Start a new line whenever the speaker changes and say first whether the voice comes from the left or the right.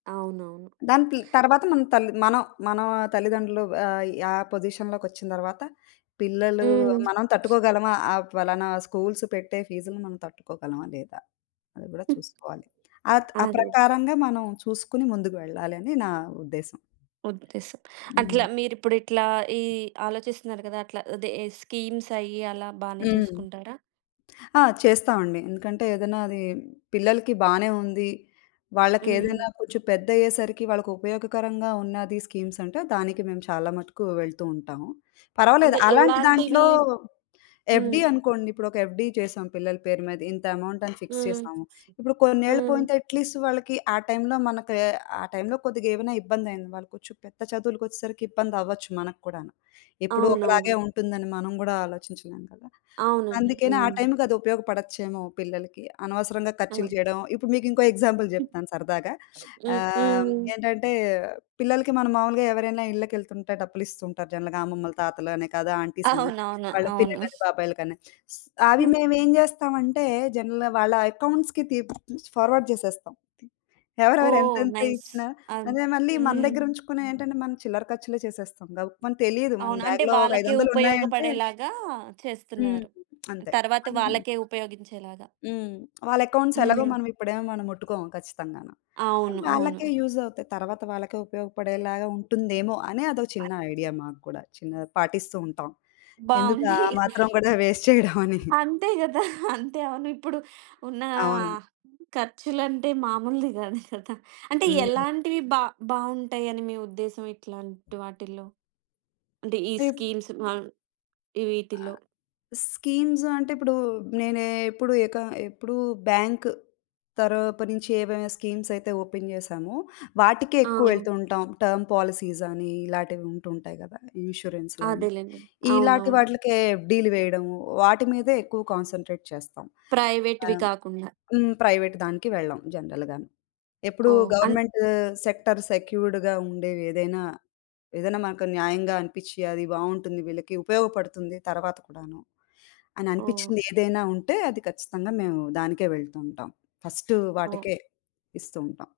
right: అవునవును.
left: దాని ప్లి తర్వాత మనం తల్లి మనం మన తల్లిదండ్రులు ఆహ్, యా పొజిషన్‌లోకొచ్చిన తర్వాత పిల్లలు
right: హ్మ్.
left: మనం తట్టుకోగలమా ఆ ఫలానా స్కూల్స్ పెట్టే ఫీజ్‌లని మనం తట్టుకోగలమా లేదా, అది కూడా
right: హ్మ్.
left: చూసుకోవాలి. ఆత్ ఆ
right: అదే.
left: ప్రకారంగా మనం చూసుకొని ముందుకు వెళ్ళాలి అని నా ఉద్దేశం.
right: ఉద్దేశం.
left: హ్మ్.
right: అట్లా, మీరిప్పుడిట్లా ఈ ఆలోచిస్తున్నారు కదా! అట్లా అదే స్కీమ్‌సయ్యి అలా బానే
left: హ్మ్.
right: చూసుకుంటారా?
left: ఆ! చేస్తామండి. ఎందుకంటే, ఏదైనా అది పిల్లలకి బానే ఉంది.
right: హ్మ్.
left: వాళ్ళకేదైనా కొంచెం పెద్దయ్యేసరికి వాళ్ళకుపయోగకరంగా ఉన్నది స్కీమ్స్ అంటే, దానికి మేము చాలా మటుకు వెళ్తూ ఉంటాము. పర్వాలేదు
right: అంటే
left: అలాంటి
right: ఎలాంటివి?
left: దాంట్లో
right: హ్మ్.
left: ఎఫ్‌డి అనుకోండి, ఇప్పుడు ఒక ఎఫ్‌డి చేసాం పిల్లల పేరు మీద ఇంత అమౌంట‌ని ఫిక్స్
right: హ్మ్.
left: చేసాము. ఇప్పుడు కొన్నేళ్లు
right: హ్మ్.
left: పోయింటే అట్ లీస్ట్ వాళ్ళకి ఆ టైమ్‌లో మనకు, ఆ టైమ్‌లో కొద్దిగేవైనా ఇబ్బందయింది వాళ్ళు కొంచెం పెద్ద చదువులకొచ్చెసరికి ఇబ్బంది అవ్వొచ్చు మనకూడాను. ఎప్పుడు
right: అవునవును.
left: ఒకలాగే ఉంటుందని మనం గుడా ఆలోచించలేం కదా!
right: అవునండి.
left: అందుకనే ఆ
right: హ్మ్.
left: టైమ్‌కది ఉపయోగపడొచ్చేమో, పిల్లలకి. అనవసరంగా ఖర్చులు
right: ఆ!
left: చేయడం, ఇప్పుడు మీకు ఇంకో ఎగ్జాంపుల్
right: హ్మ్.
left: జెప్తాను సరదాగా.
right: హ్మ్.
left: ఆహ్,
right: హ్మ్.
left: ఏంటంటే, పిల్లలకి మనం మామూలుగా ఎవరైనా ఇళ్ళకెళ్తుంటే డబ్బులిస్తుంటారు జనరల్‌గా అమ్మమ్మలు, తాతలనే కదు, ఆంటీస్ అని
right: అవునవును.
left: వాళ్ళ
right: అవును.
left: పిన్నిలని, బాబాయిలకని. అవి మేమేం చేస్తామంటే, జనరల్‌గా వాళ్ళ అకౌంట్స్‌కి తి ఫార్వర్డ్ జేసేస్తాం. ఎవరెవరు
right: ఓహ్!
left: ఎంతెంత
right: నైస్
left: ఇచ్చినా
right: అన్
left: అదే మళ్ళీ మన
right: హ్మ్.
left: దగ్గర ఉంచుకునే ఏంటంటే, మనం చిల్లర ఖర్చులే చేసేస్తాం. గబుకమని తెలీదు మన
right: అవును. అంటే
left: బ్యాగ్‌లో ఒక ఐదు
right: వాళ్ళకే
left: వందలు ఉన్నాయంటే
right: ఉపయోగపడేలాగా
left: హ్మ్
right: చేస్తున్నారు.
left: అంతే.
right: తర్వాత
left: అదియు
right: వాళ్ళకే ఉపయోగించేలాగా.
left: హ్మ్. వాళ్ళ అకౌంట్స్ ఎలాగో
right: హ్మ్.
left: మనం ఇప్పుడేం మనం ముట్టుకోము ఖచ్చితంగాను.
right: అవును.
left: అవి వాళ్ళకే
right: అవును.
left: యూజ్ అవుతాయి. తర్వాత వాళ్ళకే ఉపయోగపడేలాగా ఉంటుందేమో అనే అదో చిన్న ఐడియా
right: [unintelligible]
left: మాకు కూడా, చిన్న పాటిస్తూ ఉంటాం. ఎందుకు ఆ
right: బావుంది.
left: మాత్రం కూడా వేస్ట్ చేయడమని.
right: అంతే కదా! అంతే అవును ఇప్పుడు ఉన్న
left: అవును.
right: ఆహ్, ఖర్చులంటే మామూలుది కాదు కదా! అంటే
left: హ్మ్.
right: ఎలాంటివి బా బావుంటాయ‌ని మీ ఉద్దేశం ఇట్లాంటి వాటిల్లో? అంటే ఈ
left: తీప్
right: స్కీమ్స్ బాన్
left: ఆ!
right: వీటిలో.
left: స్కీమ్స్ అంటే, ఇప్పుడు నేనేప్పుడు ఎక ఎప్పుడు బ్యాంక్ తరపు నుంచి ఏవైనా స్కీమ్స్ అయితే ఓపెన్ చేశామో, వాటికే
right: ఆ!
left: ఎక్కువెళ్తూంటాం. టర్మ్ పాలిసీస్ అని ఇలాటివి ఉంటుంటాయి కదా! ఇన్స్యూరెన్స్‌లని
right: అదేలెండి.
left: ఇలాటి
right: అవునవును.
left: వాట్లికే ఎఫ్‌డిలు వేయడం. వాటి మీదే ఎక్కువ కాన్స‌న్‌ట్రేట్ చేస్తాం. ఆహ్,
right: ప్రైవేట్‌వి
left: హ్మ్.
right: కాకుండా.
left: హ్మ్, ప్రైవేట్ దానికి వెళ్ళాం జనరల్‌గాను. ఎప్పుడు
right: ఓహ్! అన్
left: గవర్నమెంట్ సెక్టార్ సెక్యూర్డ్‌గా ఉండేవేదైనా, ఏదైనా మనకు న్యాయంగా అనిపిచ్చి అది బావుంటుంది వీళ్ళకి, ఉపయోగపడుతుంది తర్వాత కూడాను, అని
right: ఓహ్!
left: అనిపిచ్చిందేదైనా ఉంటే, అది ఖచ్చితంగా మేము దానికే వెళ్తూంటాం. ఫస్ట్
right: ఓహ్!
left: వాటికే ఇస్తూ ఉంటాం.